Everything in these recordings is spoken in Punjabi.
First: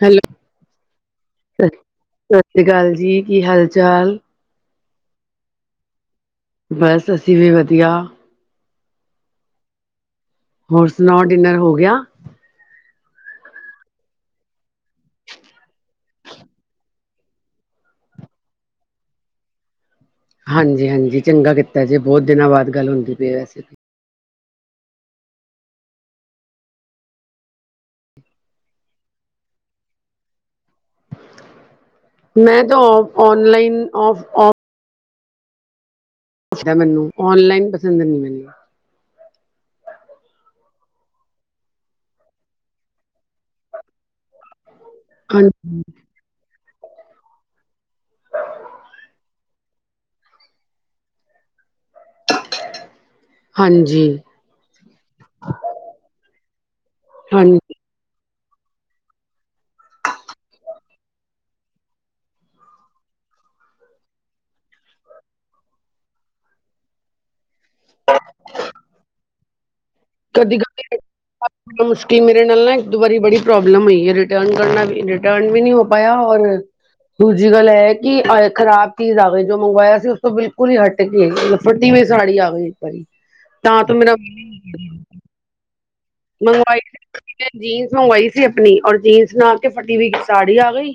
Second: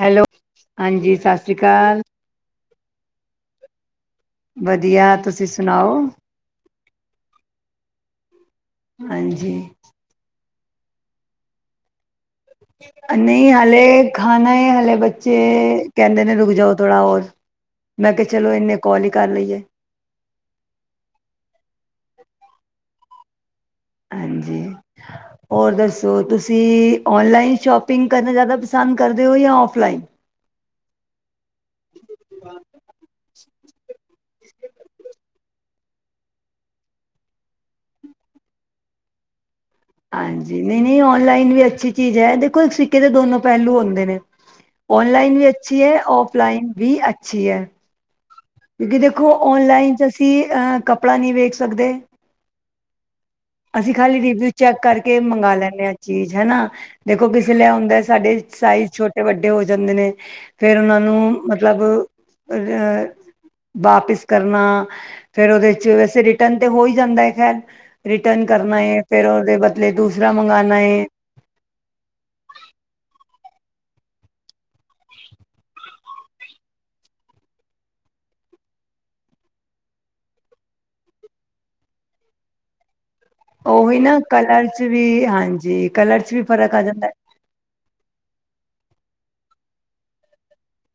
ਹੈਲੋ ਹਾਂਜੀ ਸਤਿ ਸ਼੍ਰੀ ਅਕਾਲ। ਹਾਂਜੀ ਕੀ ਹਾਲ ਚਾਲ। ਵਧੀਆ ਤੁਸੀਂ ਸੁਣਾਓ? ਬਸ ਅਸੀਂ ਵੀ ਵਧੀਆ। ਹਾਂਜੀ। ਹੋਰ ਸੁਣਾਓ ਡਿਨਰ ਹੋ ਗਿਆ। [inaudible] ਨਹੀਂ ਹਲੇ ਖਾਣਾ ਹੈ ਹਲੇ ਬੱਚੇ ਕਹਿੰਦੇ ਨੇ ਰੁਕ ਜਾਓ ਥੋੜਾ ਹੋਰ। ਮੈਂ ਕਿਹਾ ਚਲੋ ਇੰਨੇ ਕੋਲ ਹੀ ਕਰ ਲਈਏ। ਹਾਂਜੀ-ਹਾਂਜੀ ਚੰਗਾ ਕੀਤਾ ਜੇ, ਬਹੁਤ ਦਿਨਾਂ ਬਾਅਦ ਗੱਲ ਹੁੰਦੀ ਪਈ ਹੈ ਵੈਸੇ ਵੀ। ਹਾਂਜੀ। ਹੋਰ ਦੱਸੋ ਤੁਸੀਂ ਓਨਲਾਈਨ ਸ਼ੋਪਿੰਗ ਕਰਨਾ ਜ਼ਿਆਦਾ ਪਸੰਦ ਕਰਦੇ ਹੋ ਜਾਂ ਆਫਲਾਈਨ। ਹ [inaudible] ਮੈਂ ਤਾਂ ਔਫ ਔਨਲਾਈਨ ਔਫ [inaudible] ਪਸੰਦ ਹੈ ਮੈਨੂੰ ਔਨਲਾਈਨ ਪਸੰਦ ਨੀ ਮੈਨੂੰ। ਹਾਂਜੀ ਨਹੀਂ-ਨਹੀਂ ਔਨਲਾਈਨ ਵੀ ਅੱਛੀ ਚੀਜ਼ ਹੈ ਦੇਖੋ ਸਿੱਕੇ ਦੇ ਦੋਨੋ ਪਹਿਲੂ ਆਉਂਦੇ ਨੇ। ਔਨਲਾਈਨ ਵੀ ਹਾਂ ਅੱਛੀ ਹੈ, ਔਫਲਾਈਨ ਵੀ ਅੱਛੀ ਹੈ। ਕਿਉਂਕਿ ਦੇਖੋ ਔਨਲਾਈਨ ਚ ਅਸੀਂ ਅਹ ਕੱਪੜਾ ਨਹੀਂ ਵੇਖ ਸਕਦੇ। ਅਸੀਂ ਹਾਂਜੀ ਖਾਲੀ ਰੀਵਿਊ ਚੈੱਕ ਕਰਕੇ ਮੰਗਾ ਲੈਂਦੇ ਹਾਂ ਚੀਜ਼ ਹੈਨਾ। ਦੇਖੋਂ ਕਿਸ ਹਾਂਜੀ ਲੈ ਆਉਦਾ ਸਾਡੇ ਸਾਈਜ਼ ਛੋਟੇ ਵੱਡੇ ਹੋ ਜਾਂਦੇ ਨੇ, ਫਿਰ ਉਹਨਾਂ ਨੂੰ ਮਤਲਬ ਅ ਵਾਪਿਸ ਕਰਨਾ ਫੇਰ ਉਹਦੇ ਚ, ਵੈਸੇ ਰਿਟਰਨ ਤੇ ਹੋ ਹੀ ਜਾਂਦਾ ਹੈ ਖੈਰ। ਰਿਟਰਨ ਕਰਨਾ ਹੈ ਫੇਰ ਉਹਦੇ ਬਦਲੇ ਦੂਸ ਕਦੀ ਕਦੇ [unintelligible] ਇਨੀ ਮੁਸ਼ਕਿਲ ਮੇਰੇ ਨਾਲ ਨਾ ਇੱਕ ਦੋ ਬਾਰੀ ਬੜੀ ਪ੍ਰੋਬਲਮ ਹੋਈ ਐ ਰਿਟਰਨ ਕਰਨਾ ਵੀ ਰਿਟਰਨ ਵੀ ਨਹੀਂ ਹੋ ਪਾਇਆ ਔਰ ਦੂਜੀ ਗੱਲ ਇਹ ਕਿ ਖ਼ਰਾਬ ਚੀਜ਼ ਆਗੀ, ਜੋ ਮੰਗਵਾਇਆ ਸੀ ਉਸ ਤੋਂ ਬਿਲਕੁਲ ਹੀ ਹੱਟ। ਤੇ [unintelligible] ਫਟੀ ਵੀ ਸਾੜੀ ਆ ਗਈ। ਵਾਰੀ ਤਾਂ ਤੋਂ ਉਹੀ ਮੇਰਾ ਨਾ ਕਲਰ ਚ ਵੀ ਹਾਂਜੀ। ਕਲਰ ਚ ਵੀ ਫ਼ਰਕ ਮੰਗਵਾਈ ਆ ਜਾਂਦਾ ਸੀ [unintelligible] ਜੀਨਸ ਮੰਗਵਾਈ ਸੀ ਆਪਣੀ ਔਰ ਜੀਨਸ ਨਾ ਕੇ ਫਟੀ ਵੀਈ ਸਾੜੀ ਆ ਗਈ।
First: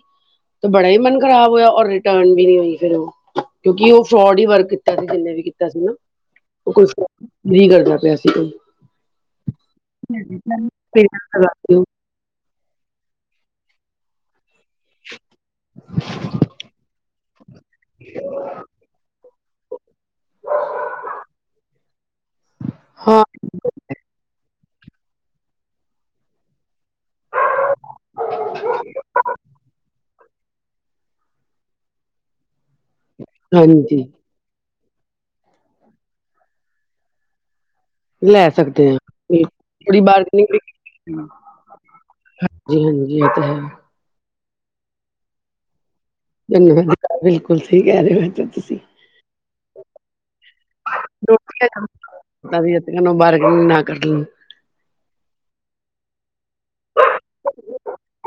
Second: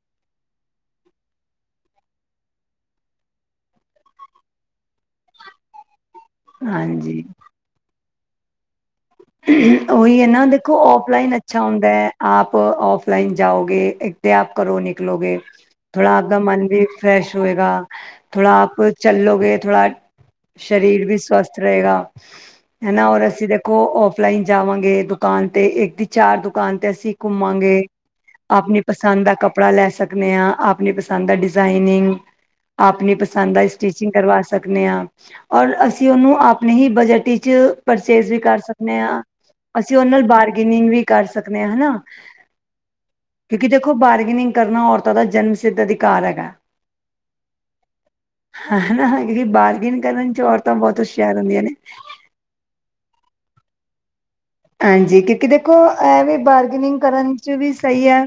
ਤੇ ਬੜਾ ਹੀ ਮਨ ਖ਼ਰਾਬ ਹੋਇਆ। ਔਰ ਰਿਟਰਨ ਵੀ ਨਹੀਂ ਹੋਈ ਫਿਰ ਉਹ। ਕਿਉਂਕਿ ਉਹ ਫਰੋਡ ਹੀ ਵਰਕ ਕੀਤਾ ਸੀ ਜਿੰਨੇ ਵੀ ਕੀਤਾ ਸੀ ਨਾ। ਉਹ ਕੁਈ ਹਾਂਜੀ [unintelligible] ਨਹੀਂ ਕਰਦਾ ਪਿਆ ਸੀ ਕੋਈ। ਉਹੀ ਹੈ ਨਾ ਦੇਖੋ ਔਫਲਾਈਨ ਅੱਛਾ ਹੁੰਦਾ ਹੈ ਆਪ ਔਫਲਾਈਨ ਜਾਓਗੇ ਤੇ ਆਪ ਕਰੋ ਨਿਕਲੋਗੇ। ਥੋੜਾ ਆਪਦਾ ਮਨ ਵੀ ਫਰੈਸ਼ ਹੋਏਗਾ। ਥੋੜਾ ਆਪ ਚੱਲੋਗੇ ਥੋੜਾ ਸਰੀਰ ਵੀ ਸਵਸਥ ਰਹੇਗਾ, ਹਨਾ ਹਾਂ ਔਰ ਅਸੀ ਦੇਖੋ ਔਫਲਾਈਨ ਜਾਵਾਂਗੇ ਦੁਕਾਨ ਤੇ ਇੱਕ ਚਾਰ ਦੁਕਾਨ ਤੇ ਅਸੀਂ ਘੁੰਮਾਂਗੇ। ਆਪਣੀ ਪਸੰਦ ਦਾ ਕੱਪੜਾ ਲੈ ਸਕਦੇ ਹਾਂ। ਆਪਣੀ ਪਸੰਦ ਦਾ ਡਿਜ਼ਾਇਨਿੰਗ ਆਪਣੀ ਪਸੰਦਾਈ, ਹਾਂਜੀ ਸਟੀਚਿੰਗ ਕਰਵਾਸ। ਸਕਦੇ ਹਾਂ, ਔਰ ਅਸੀਂ ਉਹਨੂੰ ਆਪਣੇ ਹੀ ਬਜਟ ਵਿਚ ਪਰਚੇਸ ਵੀ ਕਰ ਸਕਦੇ। ਮੈਂ ਹਾਂ, ਅਸੀਂ ਥੋੜੀ ਉਹ ਨਾਲ ਬਾਰਗਨਿੰਗ ਬਾਰਗੇਨਿੰਗ ਵੀ ਕਰ ਸਕਦੇ ਹਾਂ ਹਨਾ। ਹਾਂਜੀ, ਮੈਂ ਵਧੀਆ ਤੁਸੀਂ ਸੁਣੋ। ਕਿਉਕਿ ਦੇਖੋ, ਬਾਰਗੇਨਿੰਗ ਕਰਨਾ ਔਰਤਾਂ ਦਾ ਜਨਮ ਸਿੱਧ ਕਾਰ ਹੈ, ਧੰਨਵਾਦ ਬਿਲਕੁਲ ਸਹੀ ਕਹਿ ਰਹੇ ਹੋ ਤਾਂ ਤੁਸੀਂ ਬਾਰਗਿਨ ਕਰਨ ਚ ਔਰਤ ਤਾਂ ਬਹੁਤ ਹੁਸ਼ਿਆਰ ਹੁੰਦੀਆਂ ਨੇ। ਤਾ ਵੀ ਆਪਣੀ, ਬਾਰਗਿਨਾ ਰੱਖਦੀਆਂ। ਐਨਜੀ, ਕਿਉਕਿ ਦੇਖੋ ਇਵੇ ਵਾਰਨਿੰਗ ਕਰਨ ਵਿਚ ਵੀ ਸਹੀ ਹੈ।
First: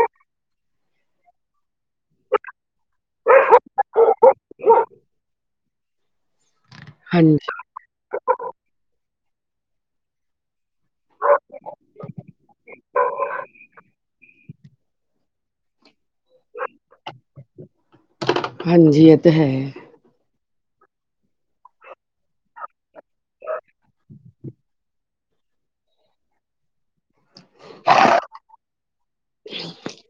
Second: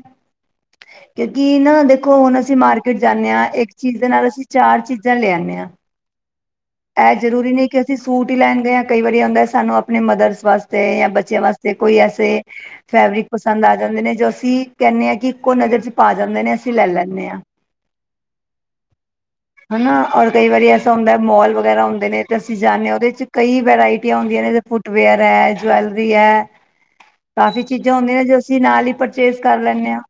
[unintelligible] ਕਿਉਕਿ ਨਾ ਦੇਖੋ ਹੁਣ, ਅਸੀਂ ਮਾਰਕੀਟ ਜਾਣੇ ਆ, ਇੱਕ ਚੀਜ਼ ਦੇ ਨਾਲ ਅਸੀਂ ਚਾਰ ਚੀਜ਼ਾਂ ਲਿਆਣੇ ਆ। [unintelligible] ਇਹ ਹਾਂਜੀ ਜ਼ਰੂਰੀ ਨਹੀਂ ਕਿ ਅਸੀਂ ਸੂਟ ਹੀ ਲਹਿਣ ਗਏ ਆ, ਕਈ ਵਾਰੀ ਆਪਣੇ ਮਦਰਸ ਵਾਸਤੇ ਜਾਂ ਬ। ਬੱਚਿਆਂ ਵਾਸਤੇ ਕੋਈ, ਐਸੇ ਫੈਬਰਿਕ ਪਸੰਦ ਆ ਜਾਂਦੇ ਨੇ, ਜੋ ਅਸੀ ਕਹਿਨੇ ਹਾਂ ਕਿ ਇੱਕੋ ਨਜ਼ਰ ਚ। ਪਾ ਜਾਂਦੇ ਨੇ ਅਸੀਂ ਲੈ ਲਹਿਣੇ। ਹਾਂਜੀ ਇਹ ਤਾਂ ਹੈ ਹਨਾ ਔਰ ਕਈ ਵਾਰੀ ਐਸਾ ਹੁੰਦਾ ਮੋਲ ਵਗੈਰਾ ਹੁੰਦੇ ਨੇ ਤੇ ਅਸੀਂ ਜਾਂਦੇ ਹਾਂ। ਉਹਦੇਚ ਕਈ ਵੈਰਾਇਟੀਆਂ ਹੁੰਦੀਆਂ ਨੇ ਫ ਵੇਅਰ ਐਜਲ [unintelligible] ਕਾਫੀ ਚੀਜ਼ਾਂ ਹੁੰਦੀਆਂ ਨੇ, ਜੋ ਅਸੀਂ ਨਾਲ ਹੀ ਪਰਚੇਸ ਕਰ ਲੈਂਦੇ ਹਾਂ।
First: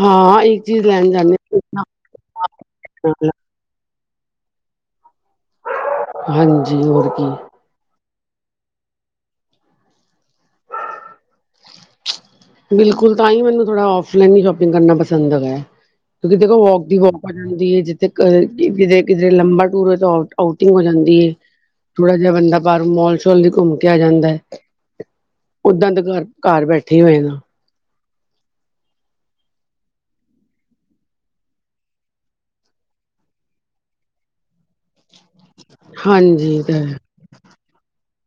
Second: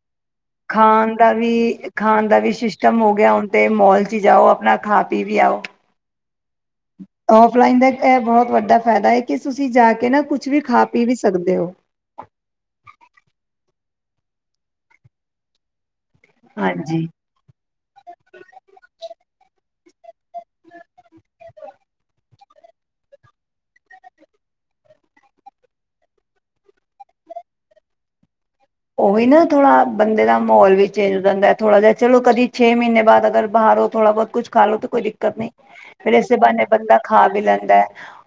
ਹਾਂ ਇੱਕ ਚੀਜ਼ ਲੈਣ ਖਾਣ ਦਾ ਵੀ, ਜਾਂਦੇ ਖਾਣ ਦਾ ਵੀ ਸਿਸਟਮ ਹੋ ਨਾਲ ਗਿਆ ਹੁਣ। ਤੇ ਮੋਲ ਵਿਚ ਜਾਓ, ਆਪਣਾ ਖਾ ਪੀ ਵੀ ਆਓ। ਹਾਂਜੀ ਹੋਰ ਕੀ। ਔਫਲਾਈਨ ਦਾ ਇਹ ਇੱਕ ਬਹੁਤ ਵੱਡਾ ਫਾਇਦਾ ਹੈ। ਕਿ ਤੁਸੀਂ ਜਾ ਕੇ ਨਾ ਕੁਛ ਵੀ ਖਾ ਪੀ ਵੀ ਸਕਦੇ ਹੋ। ਬਿਲਕੁਲ, ਤਾਹੀ ਮੈਨੂੰ ਥੋੜਾ ਔਫਲਾਈਨ ਹੀ ਸ਼ੋਪਿੰਗ ਕਰਨਾ ਪਸੰਦ ਹੈਗਾ। ਤੁਸੀਂ ਦੇਖੋ ਵੋਕ ਦੀ ਹਾਂਜੀ। ਵੋਕ। ਹੋ ਜਾਂਦੀ ਹੈ, ਜਿੱਥੇ ਕਿ ਕਿ ਕਦੇ ਲੰਬਾ ਟੂਰ ਹੋ, ਆਊਟਿੰਗ ਹੋ ਜਾਂਦੀ ਹੈ। ਥੋੜਾ ਜਿਹਾ ਬੰਦਾ ਬਾਹਰੋਂ ਮੋਲ-ਸ਼ੋਲ ਦੀ ਘੁੰਮ ਕੇ ਆ ਜਾਂਦਾ ਹੈ। ਓਦਾਂ ਦੇ ਘਰ ਘਰ ਬੈਠੇ ਹੋਏਗਾ। ਉਹੀ ਨਾ ਥੋੜ੍ਹਾ ਬੰਦੇ ਦਾ ਮਾਹੌਲ ਵੀ ਚੇਜ ਹੋ ਜਾਂਦਾ, ਥੋੜ੍ਹਾ ਜਿਹਾ ਚਲੋ, ਕਦੀ ਛੇ ਮਹੀਨੇ ਬਾਅਦ ਅਗਰ ਬਾਹਰੋਂ ਥੋੜਾ ਬਹੁਤ ਕੁਛ ਖਾਲੋ, ਤੇ ਕੋਈ ਦਿੱਕਤ ਨਹੀਂ, ਫੇਰ ਹਸੇ ਹਾਂਜੀ ਬਹਾਨੇ ਤੇ ਬੰਦਾ ਖਾ ਵੀ ਲੈਂਦਾ।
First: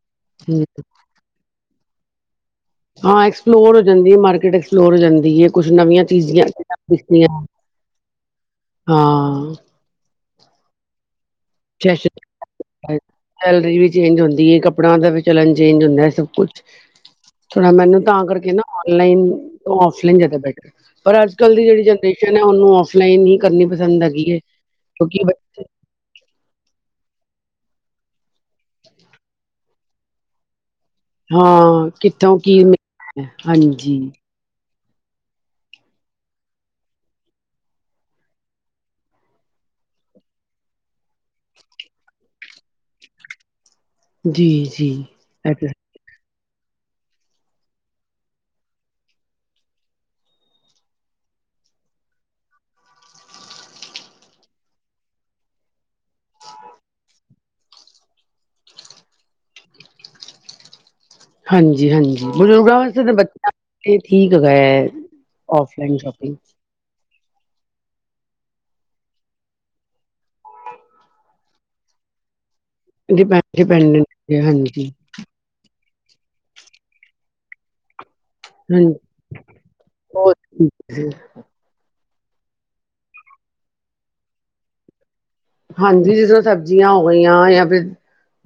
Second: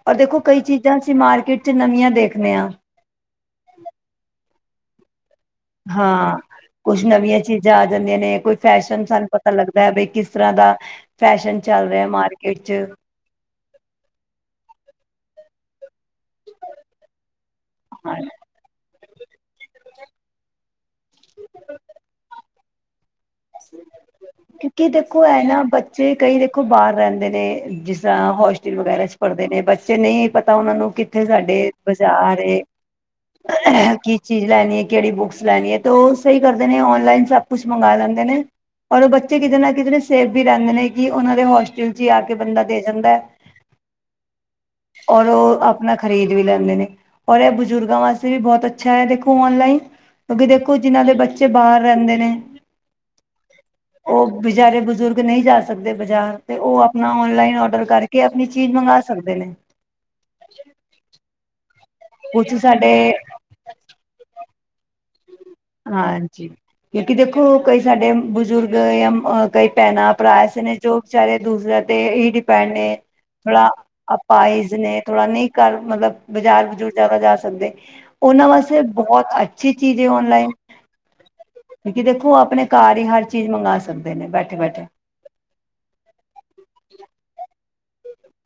ਔਰ ਦੇਖੋ ਕਈ ਚੀਜ਼ਾ ਤੇ ਮਾਰਕੀਟ ਚ, ਨਵੀਆਂ ਦੇਖਦੇ ਆ। ਹਾਂ ਐਕਸਪਲੋਰ ਹੋ ਜਾਂਦੀ ਹੈ, ਮਾਰਕੀਟ ਐਕਸਪਲੋਰ ਹੋ ਜਾਂਦੀ ਹੈ। ਕੁਛ ਨਵੀਆਂ ਹਾਂ, ਚੀਜ਼ਾਂ ਕੁੱਛ ਨਵੀਆਂ ਦਿਖਦੀਆਂ ਚੀਜ਼ਾਂ ਆ ਜਾਂਦੀਆਂ ਨੇ, ਕੋਈ ਫੈਸ਼ਨ ਸਾਨੂੰ ਪਤਾ ਹਾਂ ਲੱਗਦਾ। ਬਏ ਬਈ ਕਿਸ ਤਰ੍ਹਾਂ ਦਾ, ਫੈਸ਼ਨ ਚੱਲ ਰਿਹਾ ਸੈਸ਼ਨ ਮਾਰਕੀਟ ਚ। ਸੈਲਰੀ ਵੀ ਚੇਂਜ ਹੁੰਦੀ ਹੈ, ਕੱਪੜਿਆਂ ਦਾ ਵੀ ਚਲਣ ਹੁੰਦਾ ਹੈ। ਸਭ ਕੁਛ ਥੋੜਾ ਮੈਨੂੰ ਹਾਂ। ਤਾਂ ਕਰਕੇ ਨਾ। ਔਨਲਾਈਨ ਤੋਂ ਔਫਲਾਈਨ ਜ਼ਿਆਦਾ ਬੈਟਰ, ਪਰ ਅੱਜ- ਕੱਲ ਦੀ ਜਿਹੜੀ ਜਨਰੇਸ਼ਨ ਹੈ। ਉਹਨੂੰ ਔਫ ਫਲਾਈਨ ਹੀ ਕਰਨੀ ਪਸੰਦ ਹੈਗੀ ਹੈ। ਦੇਖੋ ਹੈ ਕਿਉਂਕਿ ਨਾ ਬੱਚੇ ਬੱਚੇ ਕਈ ਦੇਖੋ ਬਾਹਰ ਰਹਿੰਦੇ ਨੇ, ਜਿਸ ਤਰ੍ਹਾਂ ਹੋਸਟਲ ਵਗੈਰਾ ਵਿਚ ਪੜ੍ਹਦੇ ਨੇ, ਬੱਚੇ ਦੇ ਨਹੀਂ ਪਤਾ, ਉਹਨਾਂ ਨੂੰ ਕਿੱਥੇ ਸਾਡੇ ਹਾਂ ਕਿੱਥੋਂ ਬਾਜ਼ਾਰ ਏ, ਕੀ ਮਿਲ ਹਾਂਜੀ ਕੀ ਚੀਜ਼ ਲੈਣੀ ਹੈ, ਕਿਹੜੀ ਬੁੱਕਸ ਲੈਣੀ ਹੈ, ਤੇ ਉਹ ਸਹੀ ਕਰਦੇ ਨੇ ਔਨਲਾਈਨ ਸਭ ਕੁਛ ਮੰਗਵਾ ਲੈਂਦੇ ਨੇ। ਔਰ ਉਹ ਬੱਚੇ ਕਿਤੇ ਨਾ ਕਿਤੇ ਸੇਫ ਵੀ ਰਹਿੰਦੇ ਨੇ, ਕਿ ਉਹਨਾਂ ਦੇ ਹੋਸਟਲ ਚ ਹੀ ਆ ਕੇ ਬੰਦਾ ਦੇ ਜਾਂਦਾ ਹੈ। [unintelligible] ਜੀ ਜੀ ਔਰ ਇਹ ਤੇ ਆਪ ਖਰੀਦ ਵੀ ਲੈਂਦੇ ਨੇ, ਔਰ ਇਹ ਬਜ਼ੁਰਗਾਂ ਵਾਸਤੇ ਵੀ ਬਹੁਤ ਅੱਛਾ ਹੈ ਦੇਖੋ ਔਨਲਾਈਨ। ਕਿਉਂਕਿ ਦੇਖੋ, ਜਿਨਾਂ ਦੇ ਬੱਚੇ ਬਾਹਰ ਰਹਿੰਦੇ ਨੇ। ਹਾ ਉਹ ਬਿਚਾਰੇ ਬਜ਼ੁਰਗ ਨਹੀਂ ਜਾ ਸਕਦੇ ਬਾਜ਼ਾਰ, ਤੇ ਉਹ ਆਪਣਾ ਔਨਲਾਈਨ ਆਡਰ ਕਰਕੇ ਤੇ ਆਪਣੀ ਚੀਜ਼ ਮੰਗਵਾ ਸਕਦੇ ਨੇ ਹਾਂਜੀ- ਹਾਂਜੀ ਕੁਛ ਬਜ਼ੁਰਗਾਂ ਵਾਸਤੇ ਸਾਡੇ ਤਾਂ ਬੱਚਿਆਂ ਠੀਕ ਹੈਗਾ ਏ ਹਾਂ ਜੀ ਕਿਉਂਕਿ ਦੇਖੋ ਕਈ ਸਾਡੇ ਬਜ਼ੁਰਗ ਜਾਂ ਕਈ ਭੈਣਾਂ, ਭਰਾ ਐਸੇ ਨੇ ਜੋ ਵਿਚਾਰੇ ਦੂਸਰਿਆਂ ਤੇ ਹੀ ਡਿਪੈਂਡ ਨੇ, ਡਿਪੈਂਡ ਥੋੜਾ ਡਿਪੈਂਡੈਂਟ ਅਪਾਹਿਜ ਹਾਂਜੀ ਨੇ ਥੋੜਾ ਨਹੀਂ ਕਰ ਮਤਲਬ ਬਾਜ਼ਾਰ ਬਜ਼ੂਰ ਜਿਆਦਾ ਜਾ ਸਕਦੇ ਉਹਨਾਂ ਵਾਸਤੇ ਬਹੁਤ ਅੱਛੀ ਚੀਜ਼ ਏ ਔਨਲਾਈਨ ਜੀ ਕਿਉਕਿ ਦੇਖੋ ਆਪਣੇ ਘਰ ਹੀ ਹਰ ਚੀਜ਼ ਮੰਗਵਾ ਸਕਦੇ ਨੇ ਬੈਠੇ -ਬੈਠੇ ਹਾਂਜੀ ਜਿਸ ਤਰ੍ਹਾਂ ਸਬਜ਼ੀਆਂ ਹੋ ਗਈਆਂ ਜਾਂ ਫਿਰ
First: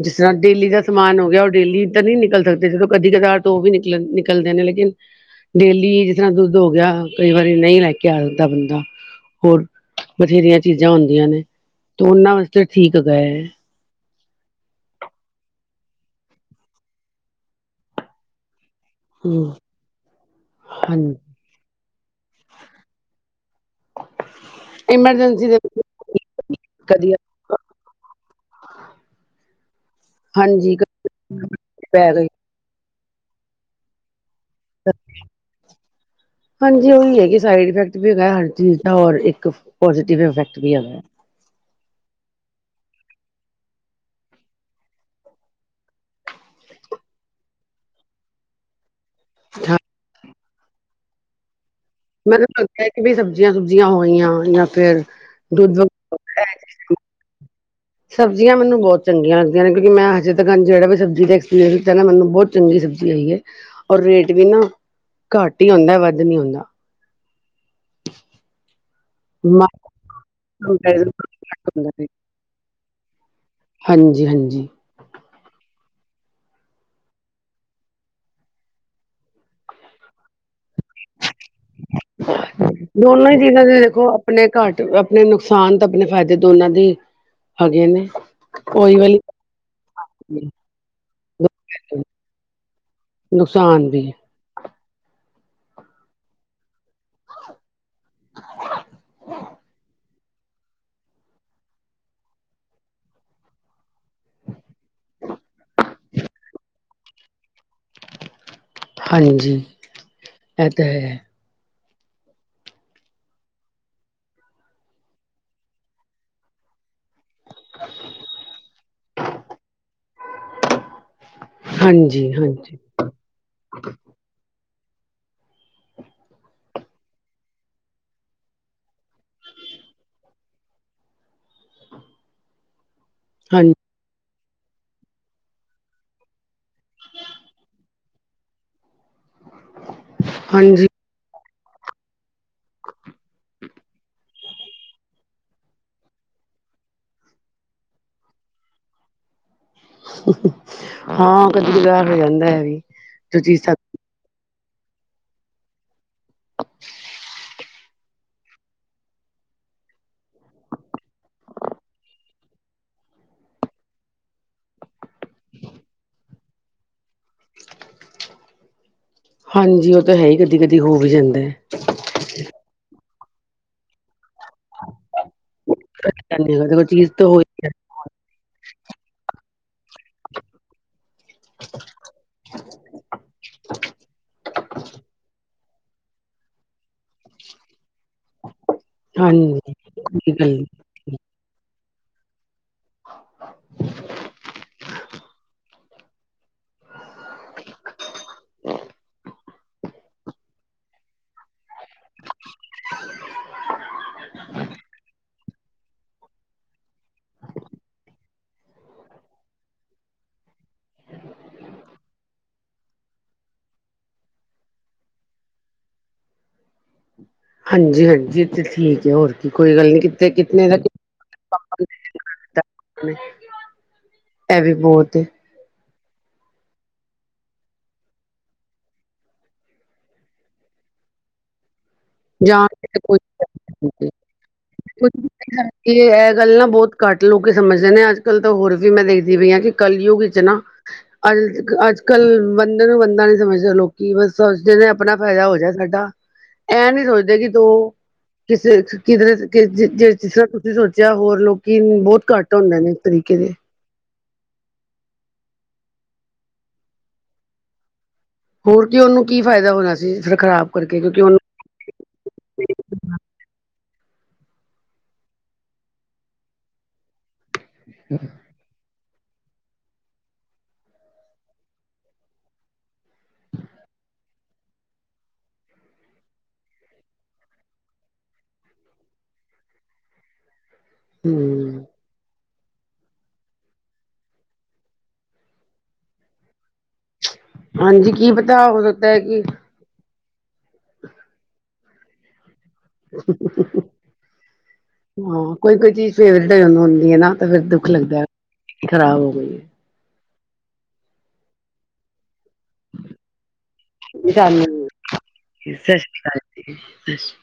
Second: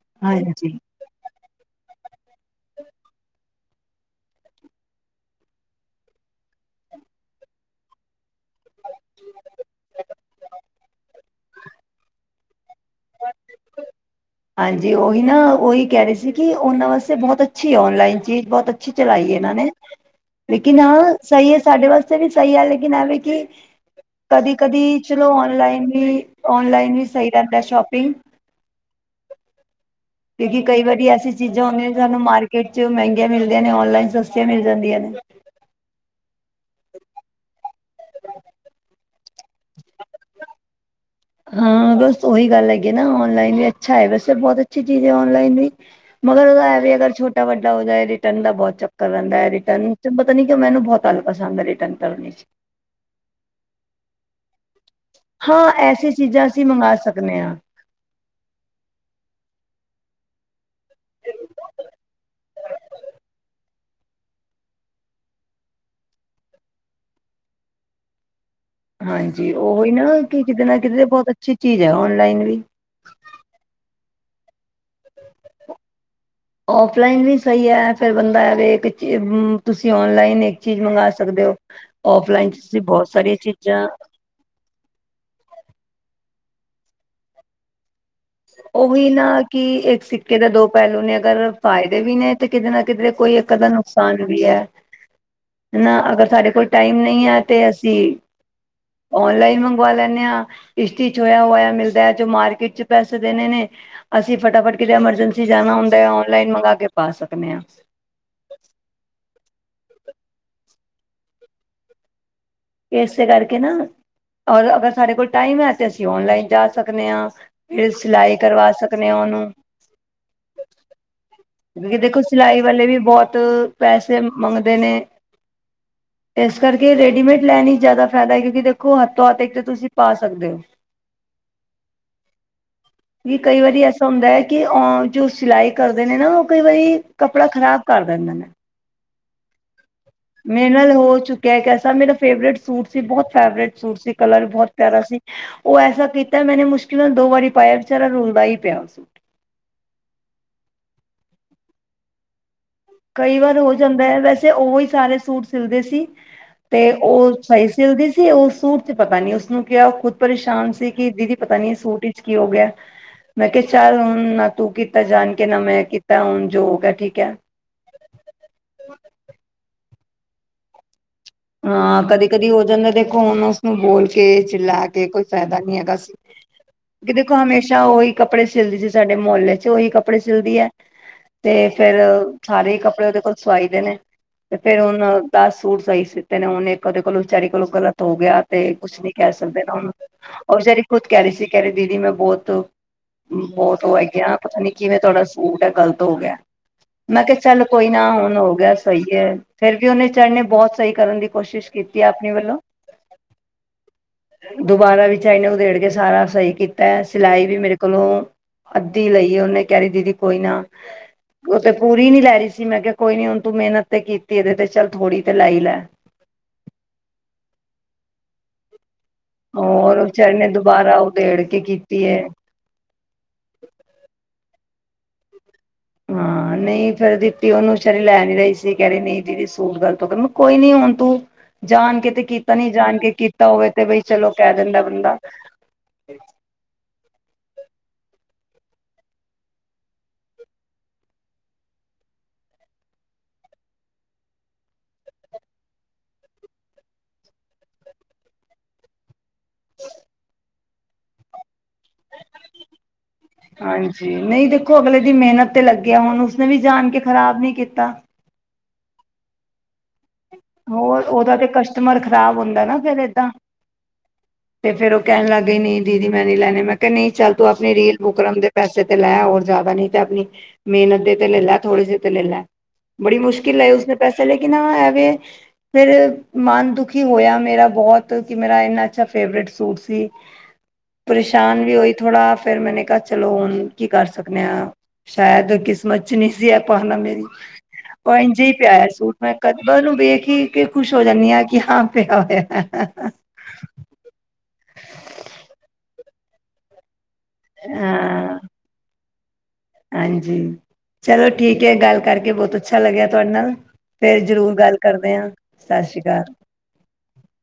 ਜਿਸ ਤਰ੍ਹਾਂ ਡੇਲੀ ਹਾਂਜੀ ਦਾ ਸਮਾਨ ਸਮਾਨ ਹੋ ਗਿਆ ਉਹ ਡੇਲੀ ਤਾਂ ਨਹੀਂ ਨਿਕਲ ਸਕਦੇ ਜਦੋਂ ਕਦੀ ਕਦਾਰ ਤੋਂ ਉਹ ਵੀ ਨਿਕਲ ਨਿਕਲਦੇ ਨੇ ਲੇਕਿਨ ਡੇਲੀ ਜਿਸ ਤਰ੍ਹਾਂ ਦੁੱਧ ਹੋ ਗਿਆ ਕਈ ਵਾਰੀ ਨਹੀਂ ਲੈ ਕੇ ਆ ਸਕਦਾ ਬੰਦਾ ਹੋਰ ਬਥੇਰੀਆਂ ਚੀਜ਼ਾਂ ਹੁੰਦੀਆਂ ਨੇ ਤੇ ਉਹਨਾਂ ਵਾਸਤੇ ਠੀਕ ਹੈ ਹਾਂਜੀ ਉਹੀ ਨਾ ਉਹੀ ਕਹਿ ਰਹੇ ਸੀ ਕਿ ਉਹਨਾਂ ਵਾਸਤੇ ਬਹੁਤ ਅੱਛੀ ਔਨਲਾਈਨ ਚੀਜ਼ ਬਹੁਤ ਅੱਛੀ ਅੱਛੀ ਚਲਾਈ ਹਮ ਇਹਨਾਂ ਨੇ ਲੇਕਿਨ ਹਾਂ ਹਾਂਜੀ ਸਹੀ ਹੈ ਸਾਡੇ ਵਾਸਤੇ ਵੀ ਸਹੀ ਹੈ ਲੇਕਿਨ ਐਵੇਂ ਕਿ ਕਦੀ -ਕਦੀ ਚਲੋ ਐਮਰਜੈਂਸੀ ਦੇ ਔਨਲਾਈਨ ਵੀ- ਔਨਲਾਈਨ ਵੀ ਕਦੀ ਸਹੀ ਰਹਿੰਦਾ ਸ਼ੋਪਿੰਗ ਕਿਉਂਕਿ ਹਾਂਜੀ ਕਈ ਕਦੀ ਵਾਰੀ ਐਸੀ ਚੀਜ਼ਾਂ ਹੁੰਦੀਆਂ ਨੇ ਪੈ ਸਾਨੂੰ ਗਈ ਮਾਰਕੀਟ ਚ ਮਹਿੰਗੀਆਂ ਮਿਲਦੀਆਂ ਨੇ ਔਨਲਾਈਨ ਸਤਸਤੀਆ ਮਿਲ ਜਾਂਦੀਆਂ ਨੇ ਹਾਂਜੀ ਉਹੀ ਹੈਗੀ ਸਾਈਡ ਇਫੈਕਟ ਵੀ ਹੈਗਾ ਹਰ ਚੀਜ਼ ਦਾ ਔਰ ਇੱਕ ਪੋਜੀਟਿਵ ਇਫੈਕਟ ਵੀ ਹੈਗਾ ਹਾਂ ਬਸ ਉਹੀ ਗੱਲ ਹੈਗੀ ਆ ਨਾ ਔਨਲਾਈਨ ਵੀ ਅੱਛਾ ਹੈ ਵੈਸੇ ਬਹੁਤ ਅੱਛੀ ਚੀਜ਼ ਹੈ ਔਨਲਾਈਨ ਵੀ ਮਗਰ ਉਹਦਾ ਹੈ ਵੀ ਅਗਰ ਛੋਟਾ ਵੱਡਾ ਹੋ ਜਾਵੇ ਰਿਟਰਨ ਦਾ ਬਹੁਤ ਚਕਰ ਕਰਨ ਦਾ ਰਿਟਰਨ ਚ ਪਤਾ ਕਿਂ ਮੈਨੂੰ ਬਹੁਤ ਅਲ ਪਸੰਦ ਹੈ ਰਿਟਰਨ ਕਰਨ ਚ ਮੈਨੂੰ ਲੱਗਦਾ ਕਿ ਵੀ ਸਬਜ਼ੀਆਂ- ਸੁਬਜੀਆਂ ਹੋਈਆਂ ਜਾਂ ਫ਼ਿਰ ਹਾਂ ਐਸੀੇ ਚੀਜ਼ਾਂ ਅਸੀਂ ਮੰਗਵਾ ਸਕਦੇ ਹਾਂ ਸਬਜ਼ੀਆਂ ਮੈਨੂੰ ਬਹੁਤ ਚੰਗੀਆ ਲੱਗਦੀ ਨੇ ਕਿਉਂਕਿ ਮੈਂ ਹਜੇ ਤੱਕ ਜਿਹੜੇ ਵੀ ਸਬਜ਼ੀ ਐਕਸਪੀਰੀਅਸ ਹੈ ਨਾ ਮਨ ਬਹੁਤ ਚੰਗੀ ਸਬਜ਼ੀ ਆਈ ਏ ਔਰ ਰੇਟ ਵੀ ਨਾ ਘੱਟ ਹੀ ਹੁੰਦਾ ਵੱਧ ਨੀ ਹੁੰਦਾ ਹਾਂਜੀ ਉਹੀ ਨਾ ਕਿ ਕਿਤੇ ਨਾ ਕਿਤੇ ਬਹੁਤ ਅੱਛੀ ਚੀਜ਼ ਹੈ ਓਨਲਾਈਨ ਵੀ ਹਾਂਜੀ -ਹਾਂਜੀ [inaudible] ਔਫਲਾਈਨ ਵੀ ਸਹੀ ਏ ਫਿਰ ਬੰਦਾ ਐਵੇ ਇੱਕ ਚ ਤੁਸੀਂ ਔਨਲਾਈਨ ਇੱਕ ਚੀਜ਼ ਮੰਗਵਾ ਸਕਦੇ ਹੋ ਔਫਲਾਈਨ ਚ ਅਸੀ ਬਹੁਤ ਦੋਨੋ ਸਾਰੀਆਂ ਹੀ ਦੇ ਚੀਜ਼ਾਂ ਦੇਖੋ ਆਪਣੇ ਘੱਟ ਆਪਣੇ ਨੁਕਸਾਨ ਤੇ ਆਪਣੇ ਦੋਨਾਂ ਦੇ ਹੈਗੇ ਨੇ ਉਹੀ ਨਾ ਕਿ ਇੱਕ ਸਿੱਕੇ ਦੇ ਦੋ ਪਹਿਲੂ ਨੇ ਅਗਰ ਫਾਇਦੇ ਵੀ ਨੇ ਤੇ ਕਿਤੇ ਨਾ ਕਿਤੇ ਕੋਈ ਇੱਕ ਅਧਾ ਨਕਸਾਨ ਨੁਕਸਾਨ ਵੀ ਏ [inaudible] ਨਾ ਅਗਰ ਸਾਡੇ ਕੋਲ ਟਾਈਮ ਨਹੀਂ ਹੈ ਤੇ ਅਸੀਂ, ਔਨਲਾਈਨ ਮੰਗਵਾ ਲੈਂਦੇ ਆ ਚੌਇਆ ਹੋਇਆ ਮਿਲਦਾ ਏ ਜੋ ਮਾਰਕੀਟ ਚ ਪੈਸੇ ਦੇਣੇ ਨੇ ਅਸੀਂ ਫਟਾਫਟ ਕਿਤੇ ਐਮਰਜੈਂਸੀ ਜਾਣਾ ਹੁੰਦਾ ਔਨਲਾਈਨ ਮੰਗਵਾ ਕੇ ਪਾ ਸਕਦੇ ਹਾਂ ਹਾਂਜੀ, ਇਹ ਤਾਂ ਹੈ। ਇਸੇ ਕਰਕੇ ਨਾ ਔਰ ਅਗਰ ਸਾਡੇ ਕੋਲ ਟਾਈਮ ਹੈ ਤਾਂ ਅਸੀਂ ਔਨਲਾਈਨ ਜਾ ਸਕਦੇ ਹਾਂ ਫਿਰ ਸਿਲਾਈ ਕਰਵਾ ਸਕਦੇ ਹਾਂ ਉਹਨੂੰ ਕਿ ਦੇਖੋ ਹਾਂਜੀ ਸਿਲਾਈ ਹਾਂਜੀ ਵਾਲੇ ਵੀ ਬੋਤ ਪੈਸੇ ਮੰਗਦੇ ਨੇ। [inaudible] ਏਸ ਕਰਕੇ ਰੇਡੀਮੇਡ ਲੈਨ ਚ ਜਾਦਾ ਫੈਦੈ, ਕਿਉਂਕਿ ਦੇਖੋ ਹੱਥੋਂ ਹੱਥ ਇੱਕ ਤਾਂ ਪਾ ਸਕਦੇ ੳ [inaudible] ਵੀ ਕਈ ਹਾਂਜੀ ਵਾਰੀ ਐਸਾ ਹੁੰਦਾ ਏ ਕਿ ਅ ਜੋ ਸਿਲਾਈ ਕਰਦੇ ਨੇ ਨਾ ਉ ਕਈ ਵਾਰੀ ਕੱਪੜਾ ਖ਼ਰਾਬ ਕਰ ਦਿੰਦੇ ਨੇ। ਮੇਰੇ ਹਾਂਜੀ ਨਾਲ ਹੋ ਚੁੱਕਿਆ ਇੱਕ ਐਸਾ ਮੇਰਾ ਫੇਵਰੇਟ ਸੂਟ ਸੀ ਬਹੁਤ ਫੇਵਰੇਟ ਸੂਟ ਸੀ ਕਲਰ ਬਹੁਤ ਪੈ ਸੀ ਉ ਐਸਾ ਕੀਤਾ ਮੈਨੇ ਮੁਸ਼ਕਿਲ ਨਾਲ ਦੋ ਵਾਰੀ ਪਾਇਆ ਵਿਚਾਰਾ ਰੁਲਦਾ ਈ ਪਿਆ ਸੀ। ਹਾਂ ਕਦੀ ਕੀਦਾਰ ਹੋ ਜਾਂਦਾ ਐ ਵੀ। ਕਈ ਜੋ ਵਾਰ ਚੀਜ਼ ਹੋ ਸਾ ਜਾਂਦਾ ਏ ਵੈਸੇ ਉ ਈ ਸਾਰੇ ਸੂਟ ਸਿਲਦੇ ਸੀ। ਤੇ ਉ ਸਈ ਸਿਲਦੀ ਸੀ ਉ ਸੂਟ ਚ ਪਤਾ ਨੀ ਉਸਨੂੰ ਕਿਆ ਉ ਖੁਦ ਪਰੇਸ਼ਾਨ ਸੀ ਕਿ ਦੀਦੀ ਪਤਾ ਨੀ ਸੂਟ ਵਿਚ ਕੀ ਹੋ ਗਿਆ, ਮੈਂ ਕਿਹਾ ਚੱਲ ਹੁਨ ਨਾ ਤੂੰ ਨਾ ਜਾਨ ਕੇ ਮੈਂ ਕੀਤਾ ਹੁਨ ਜੋ ਹੋਗਾ ਠੀਕ ਐ। ਹਾਂਜੀ ਉ ਤਾਂ ਹੈ ਈ ਕਦੀ-ਕਦੀ ਹੋ ਵੀ ਜਾਂਦੈ। ਹਾਂ ਕਦੇ ਕਦੀ ਹੋ ਜਾਂਦਾ ਦੇਖੋ ਹੁਨ ਉਸਨੂੰ ਬੋਲ ਕੇ ਚਿਲਾ ਕੇ ਕੋਈ ਫੈਦਾ ਨੀ ਹੈ। ਕੋਈ ਚੀਜ਼ ਕਿ ਤਾਂ ਦੇਖੋ ਹੋ ਹਮੇਸ਼ਾ ਉਈ ਕੱਪੜੇ ਸਿਲਦੀ ਸੀ ਸਾਡੇ ਮੁਹੱਲੇ ਚ ਤੇ ਉਈ ਕੱਪੜੇ ਸਿਲਦੀ ਐ ਤੇ ਫੇਰ ਸਾਰੇ ਈ ਕੱਪੜੇ ਉਦੇ ਕੋਲ ਸਵਾਈ ਦੇ ਨੇ। ਤੇ ਫੇਰ ਉਨੇ ਦਸ ਸੂਟ ਸਈ ਸਿਤੇ ਨੇ ਉਨੇ ਇੱਕ ਉਦੇ ਕੋਲੋਂ ਵਿਚਾਰੀ ਕੋਲੋਂ ਗਲਤ ਹੋ ਗਿਆ। ਤੇ ਕੁਛ ਨੀ ਕਹਿ ਹਾਂਜੀ ਸਕਦੇ ਨਾ ਹ ਕੋਈ ਗੱਲ ਉ ਨੀ ਵਿਚਚਾਰੀ ਖੁਦ ਕੈ ਰਈ ਸੀ ਕੈਰੀ ਦੀਦੀ ਮੈਂ ਬਹੁਤ ਬਹੁਤ ਉ ਹੈਗੀ ਆ, ਪਤਾ ਨੀ ਕਿਵੇਂ ਤੁਹਾਡਾ ਸੂਟ ਐ ਗ਼ਲਤ ਹੋ ਗਿਆ। ਮੈਂ ਕਿਆ ਚੱਲ ਕੋਈ ਨਾ ਹੁਨ ਹੋ ਗਿਆ ਸਈ ਏ ਫੇਰ ਵੀ ਉਨੇ ਵਿਚਾਰੀ ਨੇ ਬਹੁਤ ਸਈ ਕਰਨ ਦੀ ਕੋਸ਼ਿਸ਼ ਕੀਤੀ ਆ ਆਪਨੇ ਵੱਲੋਂ [inaudible] ਦੁਬਾਰਾ ਵਿਚਾਰੀ ਨੇ ਉਦੇੜ ਕੇ ਸਾਰਾ ਸਈ ਕੀਤੈ ਸਿਲਾਈ ਵੀ ਮੇਰੇ ਕੋਲੋਂ ਅੱਧੀ ਲਈਏ ਉਨੇ ਕੈ ਰੀ ਦੀਦੀ ਕੋਈ ਨਾ ਉ ਤੇ ਪੂਰੀ ਨੀ ਲੈ ਰਈ ਸੀ ਮੈਂ ਕਿਹਾ ਕੋਈ ਨੀ ਹੁਨ ਤੂੰ ਮੈਨਤ ਤੇ ਕੀਤੀ ਇਦੇ ਤੇ ਚੱਲ ਥੋੜੀ ਤੇ ਲੈਈ ਲੈ। ਹਾਂਜੀ-ਹਾਂਜੀ ਠੀਕ ਹੋਰ ਕੋਈ ਗੱਲ ਨੀ ਔਰ ਕਿੱਥੇ ਵਿਚਾਰੇ ਨੇ ਦੁਬਾਰਾ ਉਧੇੜ ਕੇ ਕੀਤੀ ਏ। [unintelligible] ਐ ਵੀ ਬੋਤ ਏ। ਹਾਂ ਨਈ ਫੇਰ ਦਿੱਤੀ ਉਨੂੰ ਬੇਚਾਰੀ ਲੈ ਨੀ ਰਈ ਸੀ ਕੈ ਰੀ ਨਈ ਦੀਦੀ ਸੂਟ ਗਲਤ ਹੋ ਗਿਆ ਮੈਂ ਕਿਹਾ ਕੋਈ ਨੀ ਹੁਨ ਤੂੰ ਜਾਨ ਕੇ ਤੇ ਕੀਤਾ ਜਾਂ ਨੀ ਜਾਨ ਕੇ ਕੀਤਾ ਹੋਵੇ ਤੇ ਬਈ ਚਲੋ ਕੈ ਦਿੰਦਾ ਬੰਦਾ। ਏ ਐ ਗੱਲ ਨਾ ਬੋਤ ਘੱਟ ਲੋਕ ਸਮਝਦੇ ਨੇ ਅੱਜ ਕੱਲ੍ਹ ਤਾਂ ਹੋਰ ਵੀ ਮੈਂ ਦੇਖਦੀ ਪਈ ਆਂ ਕਿ ਕੱਲਯੁੱਗ ਵਿੱਚ ਨਾ ਅੱਜ-ਅੱਜ ਕੱਲ ਬੰਦੇ ਨੂੰ ਬੰਦਾ ਨੀ ਸਮਝਦਾ ਲੋਕੀ ਬਸ ਸਮਚਦੇ ਨੇ ਆਪਣਾ ਫੈਦਾ ਹੋ ਜਾਏ ਸਾਡਾ। ਐ ਨੀ ਸੋਚਦੇ ਕਿ [unintelligible] ਜਾਂ ਹੋਰ ਲੋਕੀ ਬੋਤ ਘੱਟ ਹੁੰਦੇ ਨੇ ਇਸ ਤਰੀਕੇ ਦੇ। ਹਾਂਜੀ ਨਈ ਦੇਖੋ ਅਗਲੇ ਦੀ ਮਿਹਨਤ ਤੇ ਲੱਗਿਆ ਹੁਨ ਉਸਨੇ ਵੀ ਜਾਨ ਕੇ ਖ਼ਰਾਬ ਨੀ ਕੀਤਾ। ਹੋਰ ਕੀ ਉਨੂੰ ਕੀ ਫਾਇਦਾ ਹੋਨਾ ਸੀ। ਫਿਰ ਖ਼ਰਾਬ ਕਰਕੇ ਹੋਰ ਕਿਉਂਕਿ ਉਦਾ ਉਹਨੂੰ ਤੇ ਕਸਟਮਰ ਖ਼ਰਾਬ ਹੁੰਦਾ ਨਾ ਫੇਰ ਏਦਾਂ। ਤੇ ਫੇਰ ਉ ਕੈਨ ਲੱਗ ਗਈ ਨਈ ਦੀਦੀ ਮੈਂ ਨੀ ਲੈਨੇ ਮੈਂ ਕਿਆ ਨਈ ਚੱਲ ਤੂੰ ਆਪਨੀ ਰੀਲ ਬੁੱਕਰਮ ਦੇ ਪੈਸੇ ਤੇ ਲੈ ਹੋਰ ਜਾਦਾ ਨਈ ਤੇ ਆਪਨੀ ਮੇਨਤ ਦੇ ਤੇ ਲੈ ਲੈ ਥੋੜੇ ਜੇ ਤੇ ਲੈ ਲੈ। ਬੜੀ ਮੁਸ਼ਕਿਲ ਲਏ ਉਸਨੇ ਪੈਸੇ ਲੇਕਿਨ ਹਾਂ ਆਵੇ ਫੇਰ ਮਨ ਦੁਖੀ ਹੋਇਆ ਮੇਰਾ ਬਹੁਤ ਕਿ ਮੇਰਾ ਇੰਨਾ ਅੱਛਾ ਫੇਵਰੇਟ ਸੂਟ ਸੀ। [inaudible] ਪਰੇਸ਼ਾਨ ਵੀ ਹਮ ਹੋਈ ਥੋੜ੍ਹਾ ਫੇਰ ਮੈਨੇ ਕਿਆ ਚਲੋ ਹੁਨ ਕੀ ਕਰ ਸਕਦੇ ਆਂ। ਸ਼ਾਇਦ ਕਿਸਮਤ ਚ ਨੀ ਸੀ ਐ ਪਾਨਾ ਮੇਰੀ ਹਾਂਜੀ ਕੀ ਇੰਝੇ ਈ ਪਤਾ ਹੋ ਪਿਆਇਆ ਸਕਦਾ ਸੂਟ ਹੈ ਮੈਂ ਕਿ ਕਦੇ ਮੈਂ ੳਨੂੰ ਵੇਖ ਕੇ ਖੁਸ਼ ਹੋ ਜਾਨੀ ਆ ਕਿ ਹਾਂ ਪੇਆ ਹੋਏਆ। ਹਾਂ ਕੋਈ ਕੋਈ ਚੀਜ਼ ਫੇਵਰੇਟ ਹੋ ਹੁੰਦੀ ਐ ਨਾ। ਤੇ ਫੇਰ ਦੁੱਖ ਲੱਗਦਾ ਖ਼ਰਾਬ ਹੋ ਗਈ ਏ। ਹਂਜੀ, ਚਲੋ ਠੀਕ ਏ। ਗੱਲ ਕਰਕੇ ਬੋਤ ਅੱਛਾ ਲਗੇਆ ਤੁਆਡੇ ਨਾਲ, ਫੇਰ ਹੈ ਜ਼ਰੂਰ ਸਾਨੂੰ ਗੱਲ ਕਰਦੇ ਆਂ, ਸਤਿ ਸ਼੍ਰੀ ਅਕਾਲ। [inaudible]